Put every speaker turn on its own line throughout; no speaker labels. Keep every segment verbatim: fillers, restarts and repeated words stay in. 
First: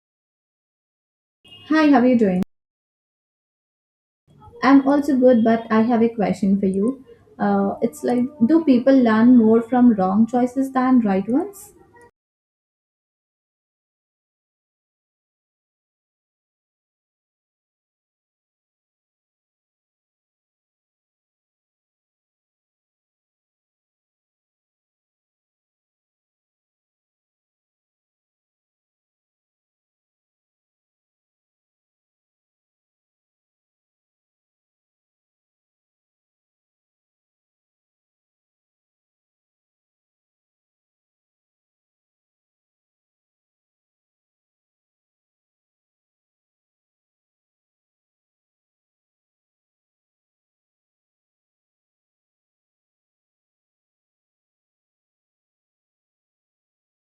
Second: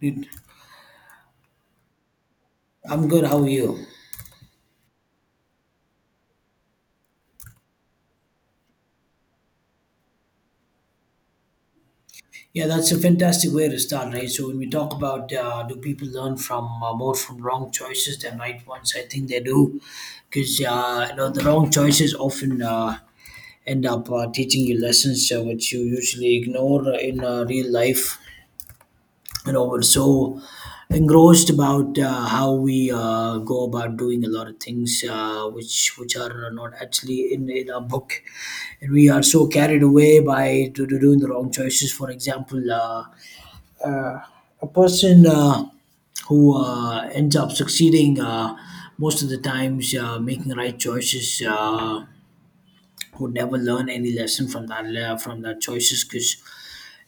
Did-
Hi, how are you doing?
I'm good. How are you?
I'm also good, but I have a question for you. Uh, it's like, do people learn more from wrong choices than right ones?
Yeah, that's a fantastic way to start, right? So when we talk about uh, do people learn from uh, more from wrong choices than right ones, I think they do, because uh, you know the wrong choices often uh, end up uh, teaching you lessons uh, which you usually ignore in uh, real life. You know we're so engrossed about uh, how we uh, go about doing a lot of things uh, which which are not actually in, in our book, and we are so carried away by to, to doing the wrong choices. For example, uh, uh, a person uh, who uh, ends up succeeding uh, most of the times uh, making right choices uh, would never learn any lesson from that le- from that choices, because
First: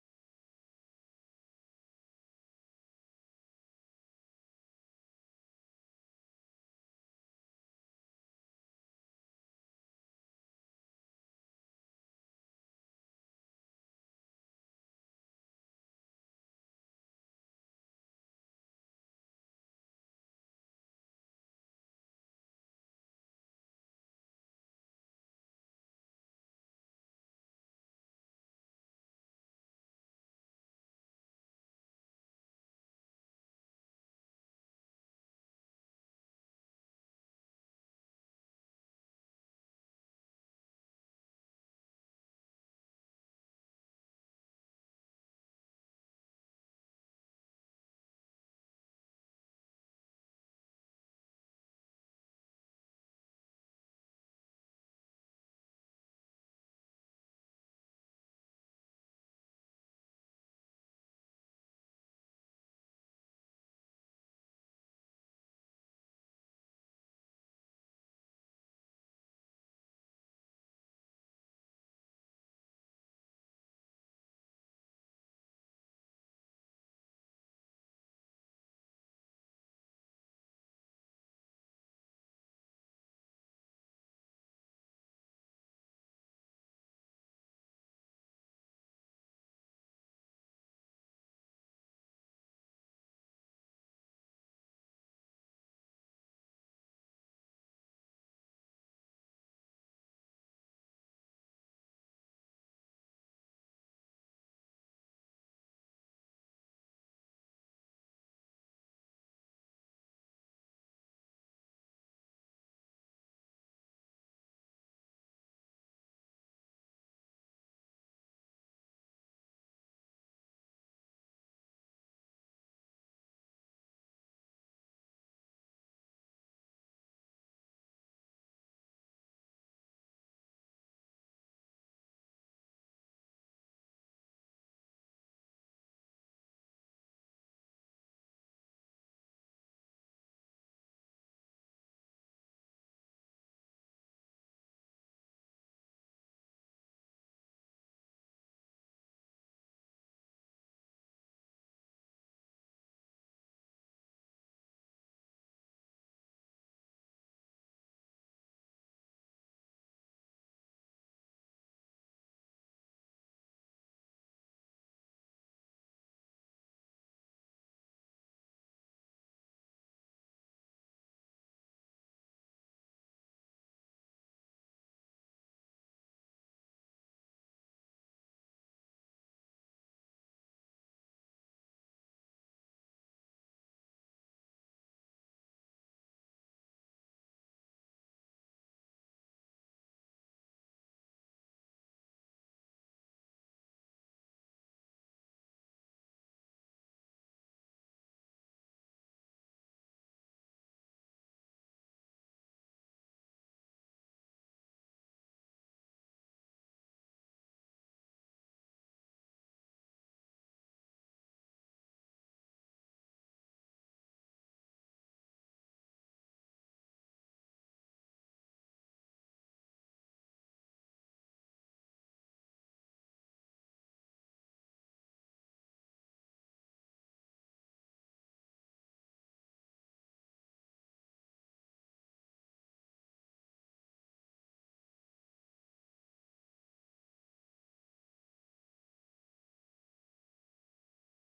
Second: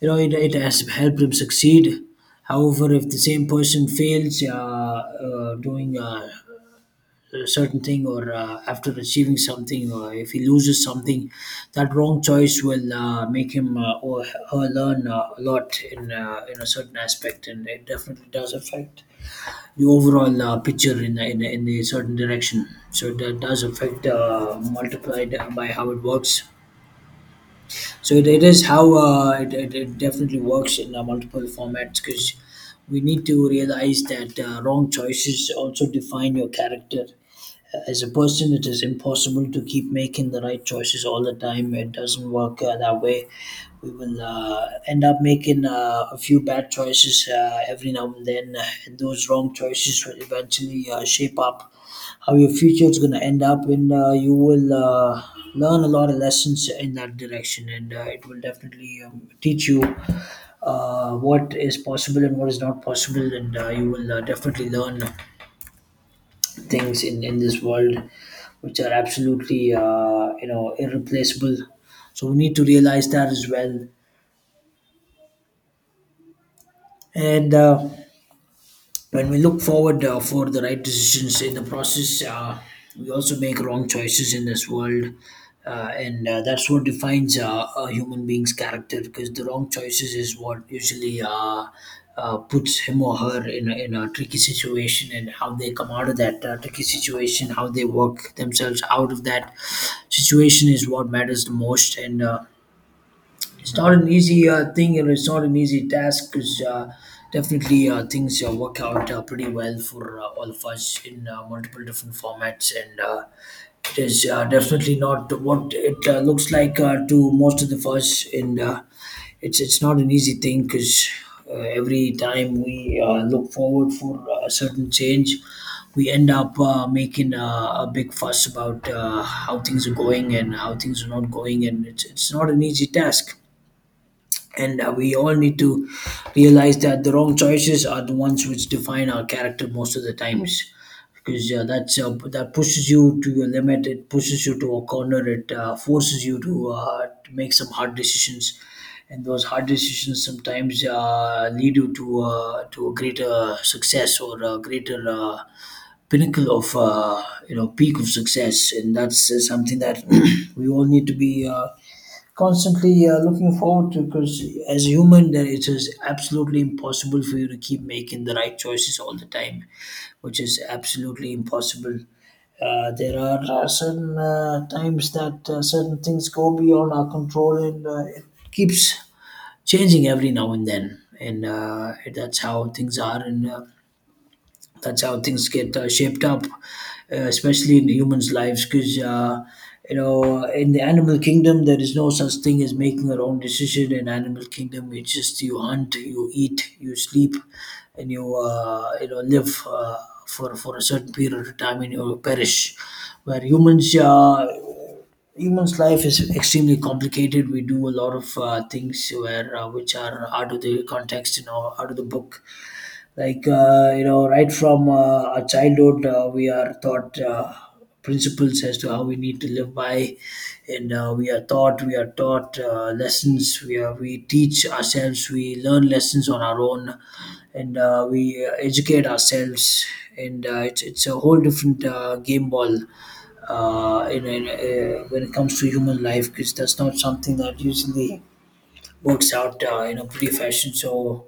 you know, it, it has helped him succeed. However, if the same person fails uh, uh, doing uh, a certain thing, or uh, after achieving something, or if he loses something, that wrong choice will uh, make him uh, or her learn uh, a lot in, uh, in a certain aspect, and it definitely does affect the overall uh, picture in, in, in a certain direction. So that does affect uh, multiplied by how it works. So it, it is how uh, it, it, it definitely works in uh, multiple formats, because we need to realize that uh, wrong choices also define your character uh, as a person. It is impossible to keep making the right choices all the time. It doesn't work uh, that way. We will uh, end up making uh, a few bad choices uh, every now and then, and those wrong choices will eventually uh, shape up how your future is going to end up, and uh, you will uh, learn a lot of lessons in that direction, and uh, it will definitely um, teach you uh, what is possible and what is not possible, and uh, you will uh, definitely learn things in in this world which are absolutely uh, you know irreplaceable. So we need to realize that as well. And uh, when we look forward uh, for the right decisions in the process, uh, we also make wrong choices in this world. Uh, and uh, that's what defines uh, a human being's character, because the wrong choices is what usually uh, uh, puts him or her in a, in a tricky situation, and how they come out of that uh, tricky situation, how they work themselves out of that situation is what matters the most. And uh, it's not an easy uh, thing, and it's not an easy task. Cause uh, definitely uh, things uh, work out uh, pretty well for uh, all of us in uh, multiple different formats, and uh, it is uh, definitely not what it uh, looks like uh, to most of the us. And uh, it's it's not an easy thing, because uh, every time we uh, look forward for uh, a certain change, we end up uh, making uh, a big fuss about uh, how things are going and how things are not going, and it's it's not an easy task. And uh, we all need to realize that the wrong choices are the ones which define our character most of the times. Because uh, that's uh, that pushes you to your limit. It pushes you to a corner. It uh, forces you to, uh, to make some hard decisions, and those hard decisions sometimes uh, lead you to uh, to a greater success or a greater uh, pinnacle of uh, you know peak of success. And that's uh, something that we all need to be. Uh, Constantly uh, looking forward to, because as a human, there it is absolutely impossible for you to keep making the right choices all the time, which is absolutely impossible. Uh, there are uh, certain uh, times that uh, certain things go beyond our control, and uh, it keeps changing every now and then, and uh, that's how things are. And uh, that's how things get uh, shaped up, uh, especially in the human's lives, because uh, you know, in the animal kingdom, there is no such thing as making your own decision. In animal kingdom, it's just you hunt, you eat, you sleep, and you uh, you know live uh, for for a certain period of time, and you perish. Where humans, uh, humans' life is extremely complicated. We do a lot of uh, things where uh, which are out of the context and out of the book, like uh, you know right from uh, our childhood uh, we are taught uh, principles as to how we need to live by, and uh, we are taught we are taught uh, lessons, we are we teach ourselves, we learn lessons on our own, and uh, we uh, educate ourselves, and uh, it's, it's a whole different uh, game ball uh, in, in, uh, when it comes to human life, because that's not something that usually works out uh, in a pretty fashion. So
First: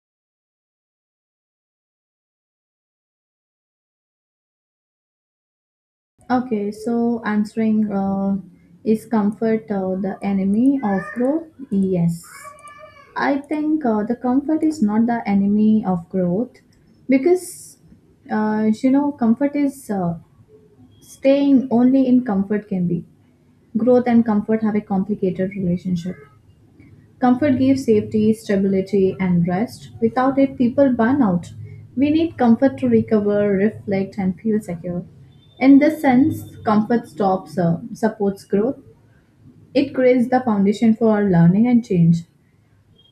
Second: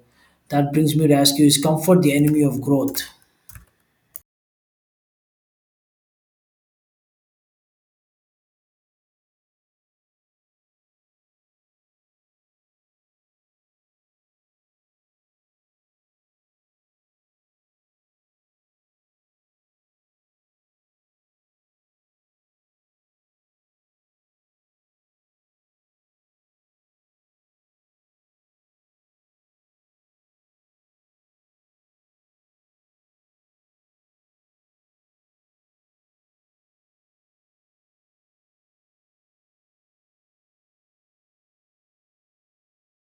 that brings me to ask you: is comfort the enemy of growth?
Okay, so answering uh, is comfort uh, the enemy of growth? Yes. I think uh, the comfort is not the enemy of growth because, uh, you know, comfort is uh, staying only in comfort can be. Growth and comfort have a complicated relationship. Comfort gives safety, stability, and rest. Without it, people burn out. We need comfort to recover, reflect, and feel secure. In this sense, comfort stops, uh, supports growth. It creates the foundation for learning and change.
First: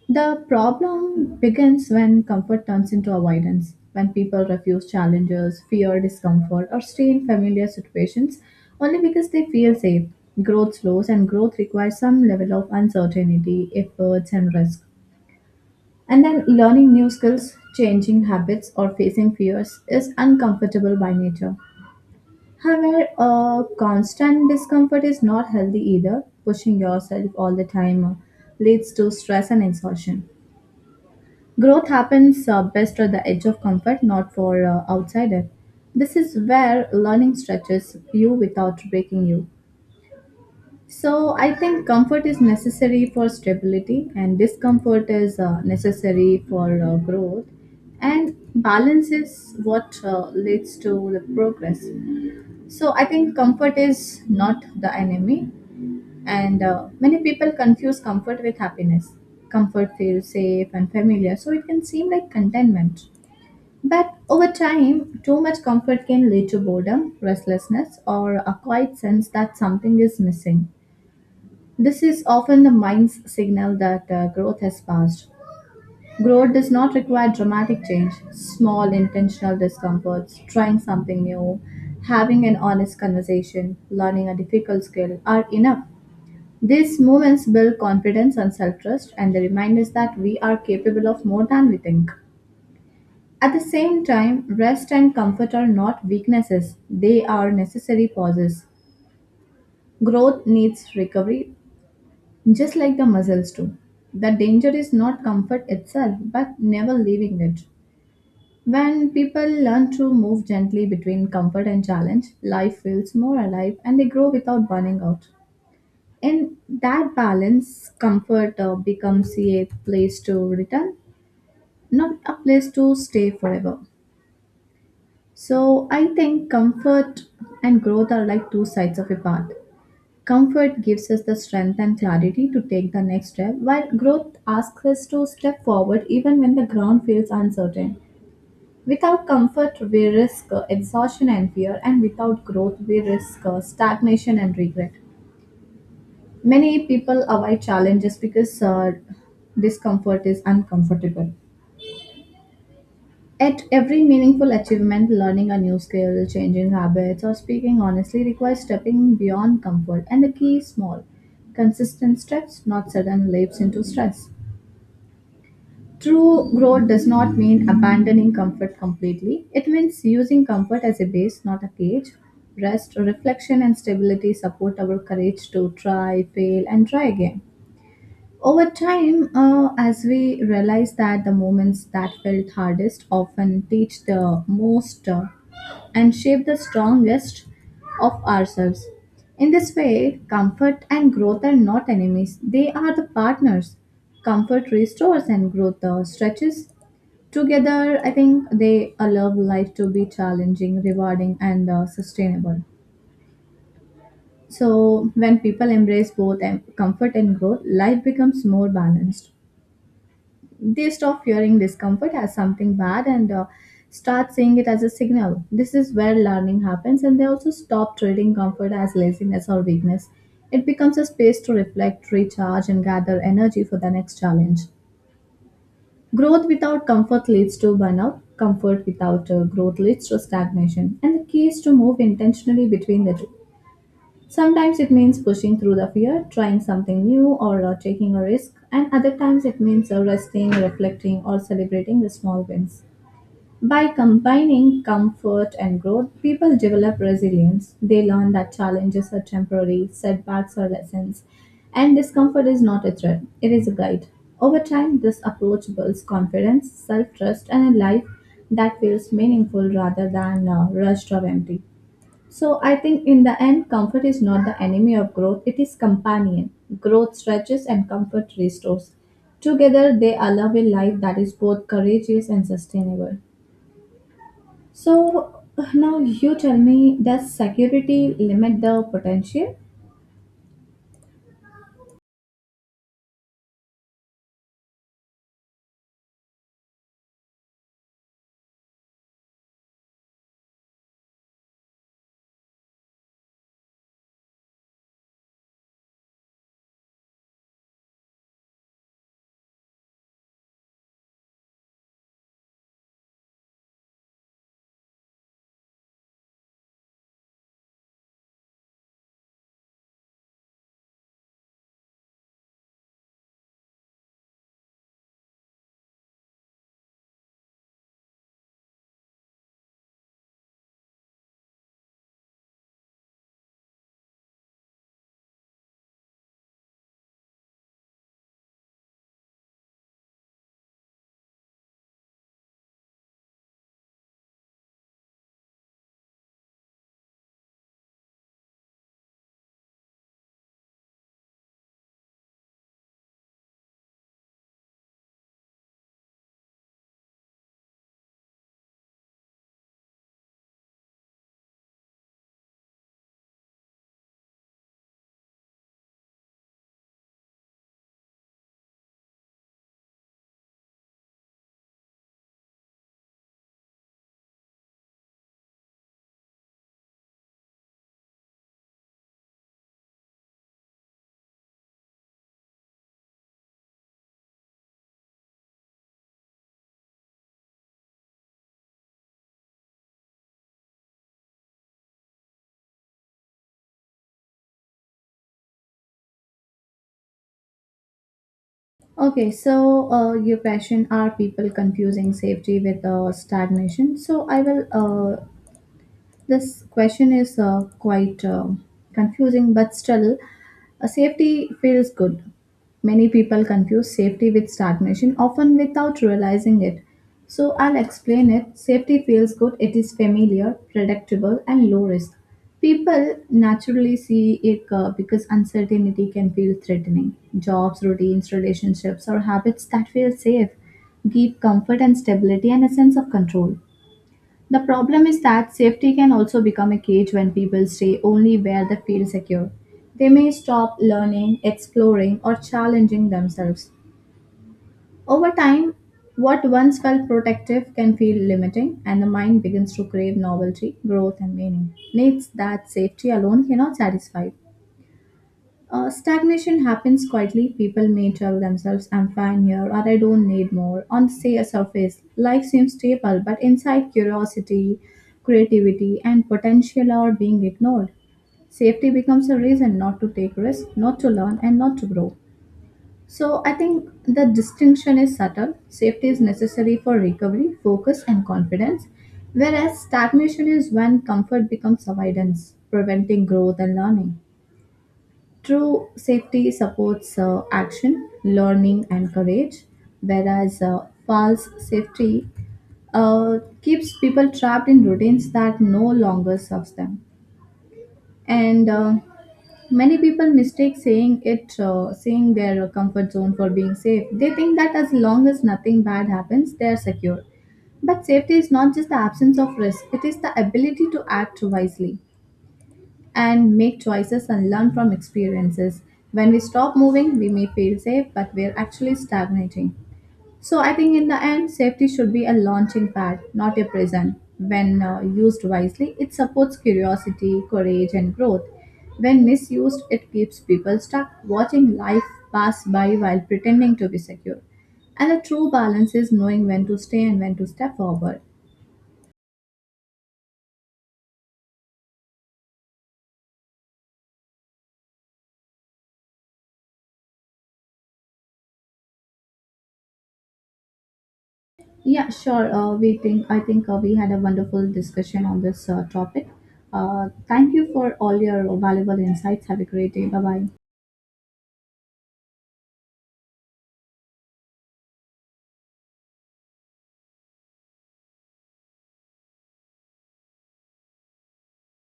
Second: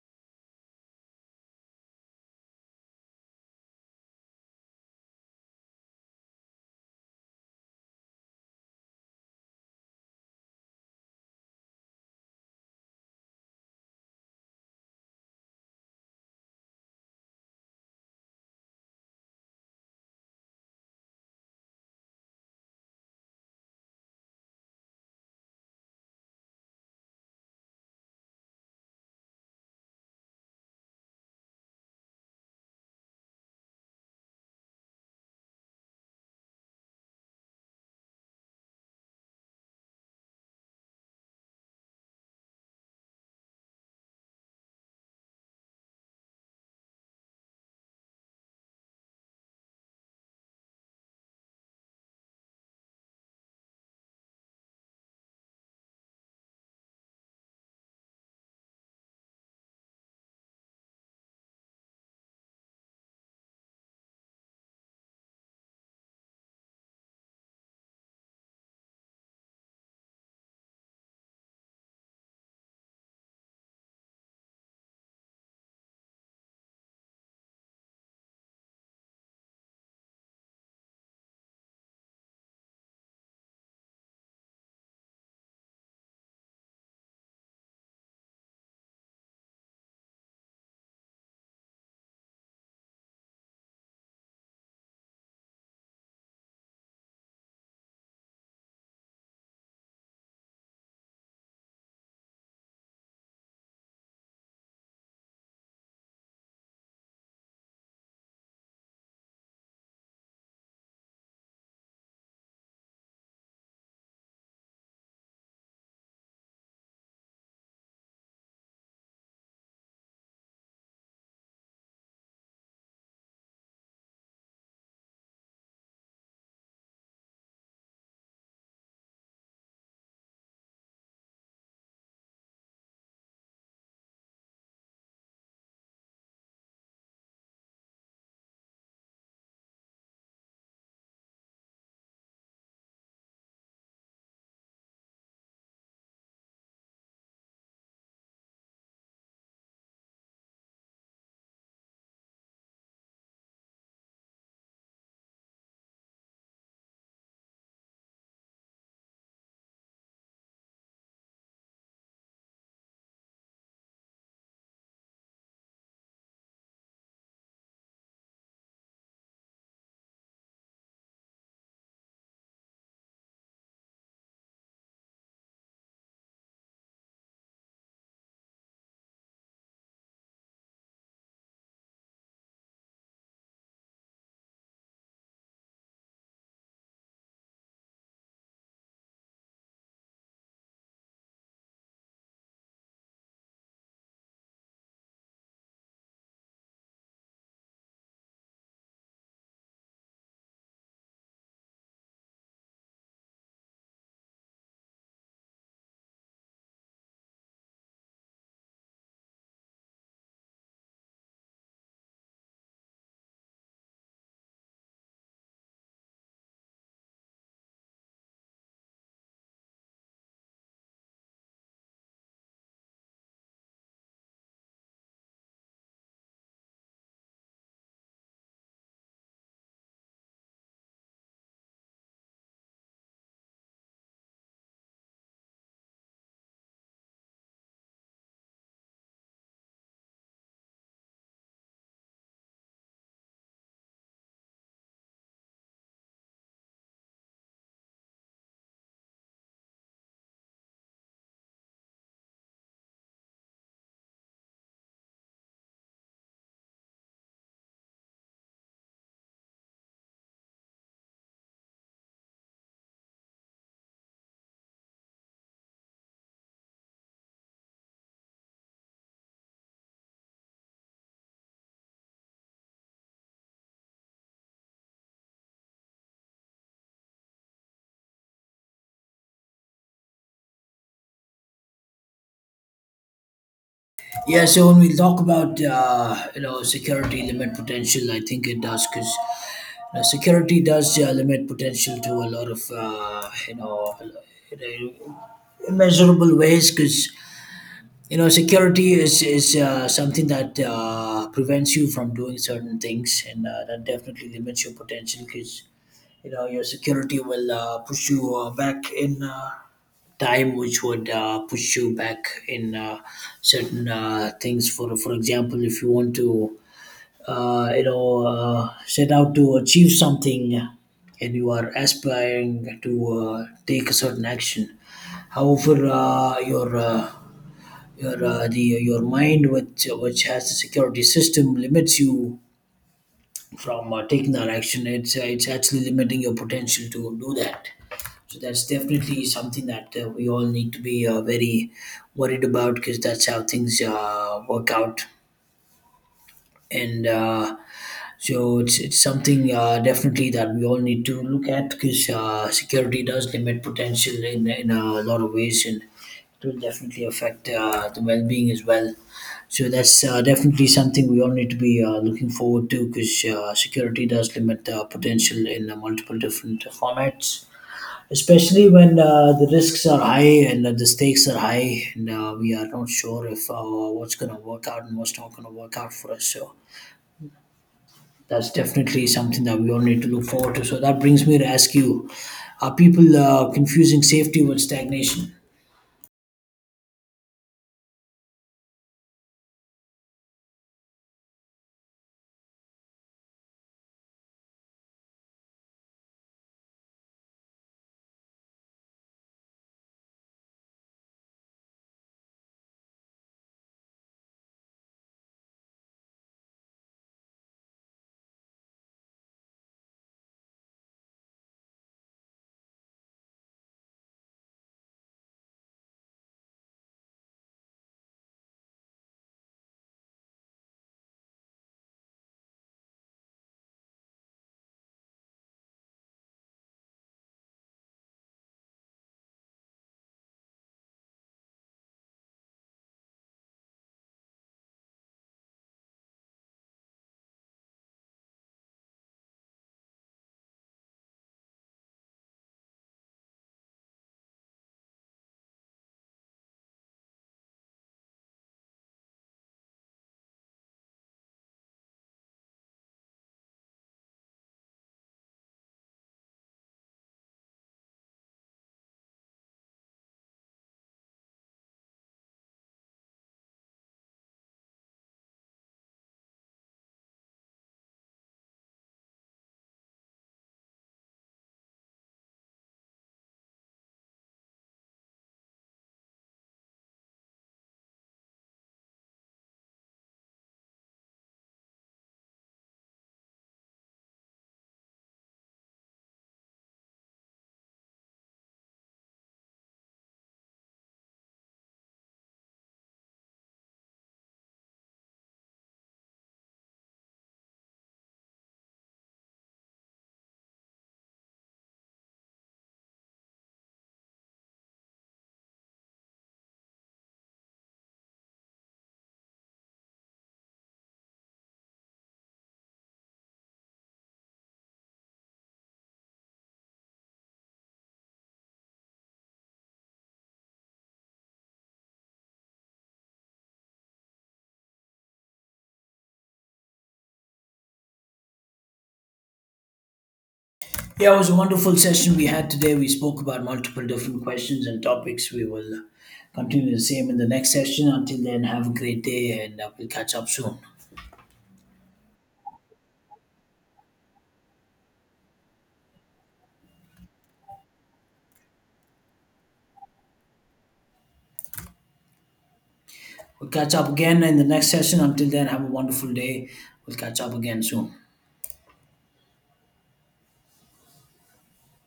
The problem begins when comfort turns into avoidance, when people refuse challenges, fear discomfort, or stay in familiar situations only because they feel safe. Growth slows, and growth requires some level of uncertainty, efforts, and risk. And then learning new skills, changing habits, or facing fears is uncomfortable by nature. However, uh, constant discomfort is not healthy either. Pushing yourself all the time uh, leads to stress and exhaustion. Growth happens uh, best at the edge of comfort, not for uh, outsider. This is where learning stretches you without breaking you. So I think comfort is necessary for stability and discomfort is uh, necessary for uh, growth and balance is what uh, leads to the progress. So I think comfort is not the enemy and uh, many people confuse comfort with happiness. Comfort feels safe and familiar so it can seem like contentment. But over time, too much comfort can lead to boredom, restlessness, or a quiet sense that something is missing. This is often the mind's signal that uh, growth has passed. Growth does not require dramatic change, small intentional discomforts, trying something new, having an honest conversation, learning a difficult skill are enough. These moments build confidence and self trust, and they remind us that we are capable of more than we think. At the same time, rest and comfort are not weaknesses, they are necessary pauses. Growth needs recovery, just like the muscles do. The danger is not comfort itself, but never leaving it. When people learn to move gently between comfort and challenge, life feels more alive and they grow without burning out. In that balance, comfort uh, becomes a place to return, not a place to stay forever. So I think comfort and growth are like two sides of a path. Comfort gives us the strength and clarity to take the next step, while growth asks us to step forward even when the ground feels uncertain. Without comfort, we risk uh, exhaustion and fear, and without growth, we risk uh, stagnation and regret. Many people avoid challenges because uh, discomfort is uncomfortable. At every meaningful achievement, learning a new skill, changing habits, or speaking honestly requires stepping beyond comfort, and the key is small, consistent steps, not sudden leaps into stress. True growth does not mean abandoning comfort completely. It means using comfort as a base, not a cage. Rest, reflection, and stability support our courage to try, fail, and try again. Over time, uh, as we realize that the moments that felt hardest often teach the most uh, and shape the strongest of ourselves. In this way, comfort and growth are not enemies, they are the partners. Comfort restores and growth uh, stretches. Together, I think they allow life to be challenging, rewarding, and uh, sustainable. So, when people embrace both em- comfort and growth, life becomes more balanced they stop fearing discomfort as something bad and uh, start seeing it as a signal. This is where learning happens, and they also stop treating comfort as laziness or weakness. It becomes a space to reflect, recharge, and gather energy for the next challenge. Growth without comfort leads to burnout. Comfort without uh, growth leads to stagnation. And the key is to move intentionally between the two. Sometimes it means pushing through the fear, trying something new, or uh, taking a risk, and other times it means uh, resting, reflecting, or celebrating the small wins. By combining comfort and growth, people develop resilience. They learn that challenges are temporary, setbacks are lessons, and discomfort is not a threat, it is a guide. Over time, this approach builds confidence, self trust, and a life that feels meaningful rather than uh, rushed or empty. So I think in the end, comfort is not the enemy of growth, it is companion. Growth stretches and comfort restores. Together they allow a life that is both courageous and sustainable. So now you tell me, does security limit the potential?
Yeah. So when we talk about uh, you know security limit potential, I think it does, because you know, security does uh, limit potential to a lot of uh, you know you know, immeasurable ways, because you know security is is uh, something that uh, prevents you from doing certain things, and uh, that definitely limits your potential, because you know your security will uh, push you uh, back in uh, time, which would uh, push you back in uh, certain uh, things. For for example, if you want to uh, you know uh, set out to achieve something, and you are aspiring to uh, take a certain action, however uh, your uh, your uh, the your mind which which has the security system limits you from uh, taking that action. It's uh, it's actually limiting your potential to do that. So that's definitely something that uh, we all need to be uh, very worried about, because that's how things uh, work out. And uh, so it's it's something uh, definitely that we all need to look at, because uh, security does limit potential in in a lot of ways, and it will definitely affect uh, the well being as well. So that's uh, definitely something we all need to be uh, looking forward to, because uh, security does limit uh, potential in uh, multiple different formats, especially when uh, the risks are high, and uh, the stakes are high, and uh, we are not sure if uh, what's going to work out and what's not going to work out for us. So that's definitely something that we all need to look forward to. So that brings me to ask you: are people uh, confusing safety with stagnation?
Okay, so uh, your question: are people confusing safety with uh, stagnation. So I will uh, This question is uh, quite uh, confusing, but still, uh, safety feels good. Many people confuse safety with stagnation, often without realizing it. So, I'll explain it. Safety feels good, it is familiar, predictable, and low risk. People naturally see it uh, because uncertainty can feel threatening. Jobs, routines, relationships, or habits that feel safe give comfort and stability and a sense of control. The problem is that safety can also become a cage when people stay only where they feel secure. They may stop learning, exploring, or challenging themselves. Over time, what once felt protective can feel limiting, and the mind begins to crave novelty, growth, and meaning. Needs that safety alone cannot satisfy. Uh, stagnation happens quietly. People may tell themselves, I'm fine here, or I don't need more. On say a surface, life seems stable, but inside curiosity, creativity, and potential are being ignored. Safety becomes a reason not to take risks, not to learn, and not to grow. So I think the distinction is subtle. Safety is necessary for recovery, focus, and confidence, whereas stagnation is when comfort becomes avoidance, preventing growth and learning. True safety supports uh, action, learning, and courage, whereas uh, false safety uh, keeps people trapped in routines that no longer serves them. And uh, many people mistake saying it, uh, saying their comfort zone for being safe. They think that as long as nothing bad happens, they are secure. But safety is not just the absence of risk; it is the ability to act wisely and make choices and learn from experiences. When we stop moving, we may feel safe, but we're actually stagnating. So I think in the end, safety should be a launching pad, not a prison. When uh, used wisely, it supports curiosity, courage, and growth. When misused, it keeps people stuck, watching life pass by while pretending to be secure. And a true balance is knowing when to stay and when to step forward.
Yeah, it was a wonderful session we had today. We spoke about multiple different questions and topics. We will continue the same in the next session. Until then, have a great day, and uh, we'll catch up soon.
Yeah, sure. Uh, we think I think uh, we had a wonderful discussion on this uh, topic. Uh, thank you for all your valuable insights. Have a great day. Bye bye.
We'll catch up again in the next session. Until then, have a wonderful day. We'll catch up again soon.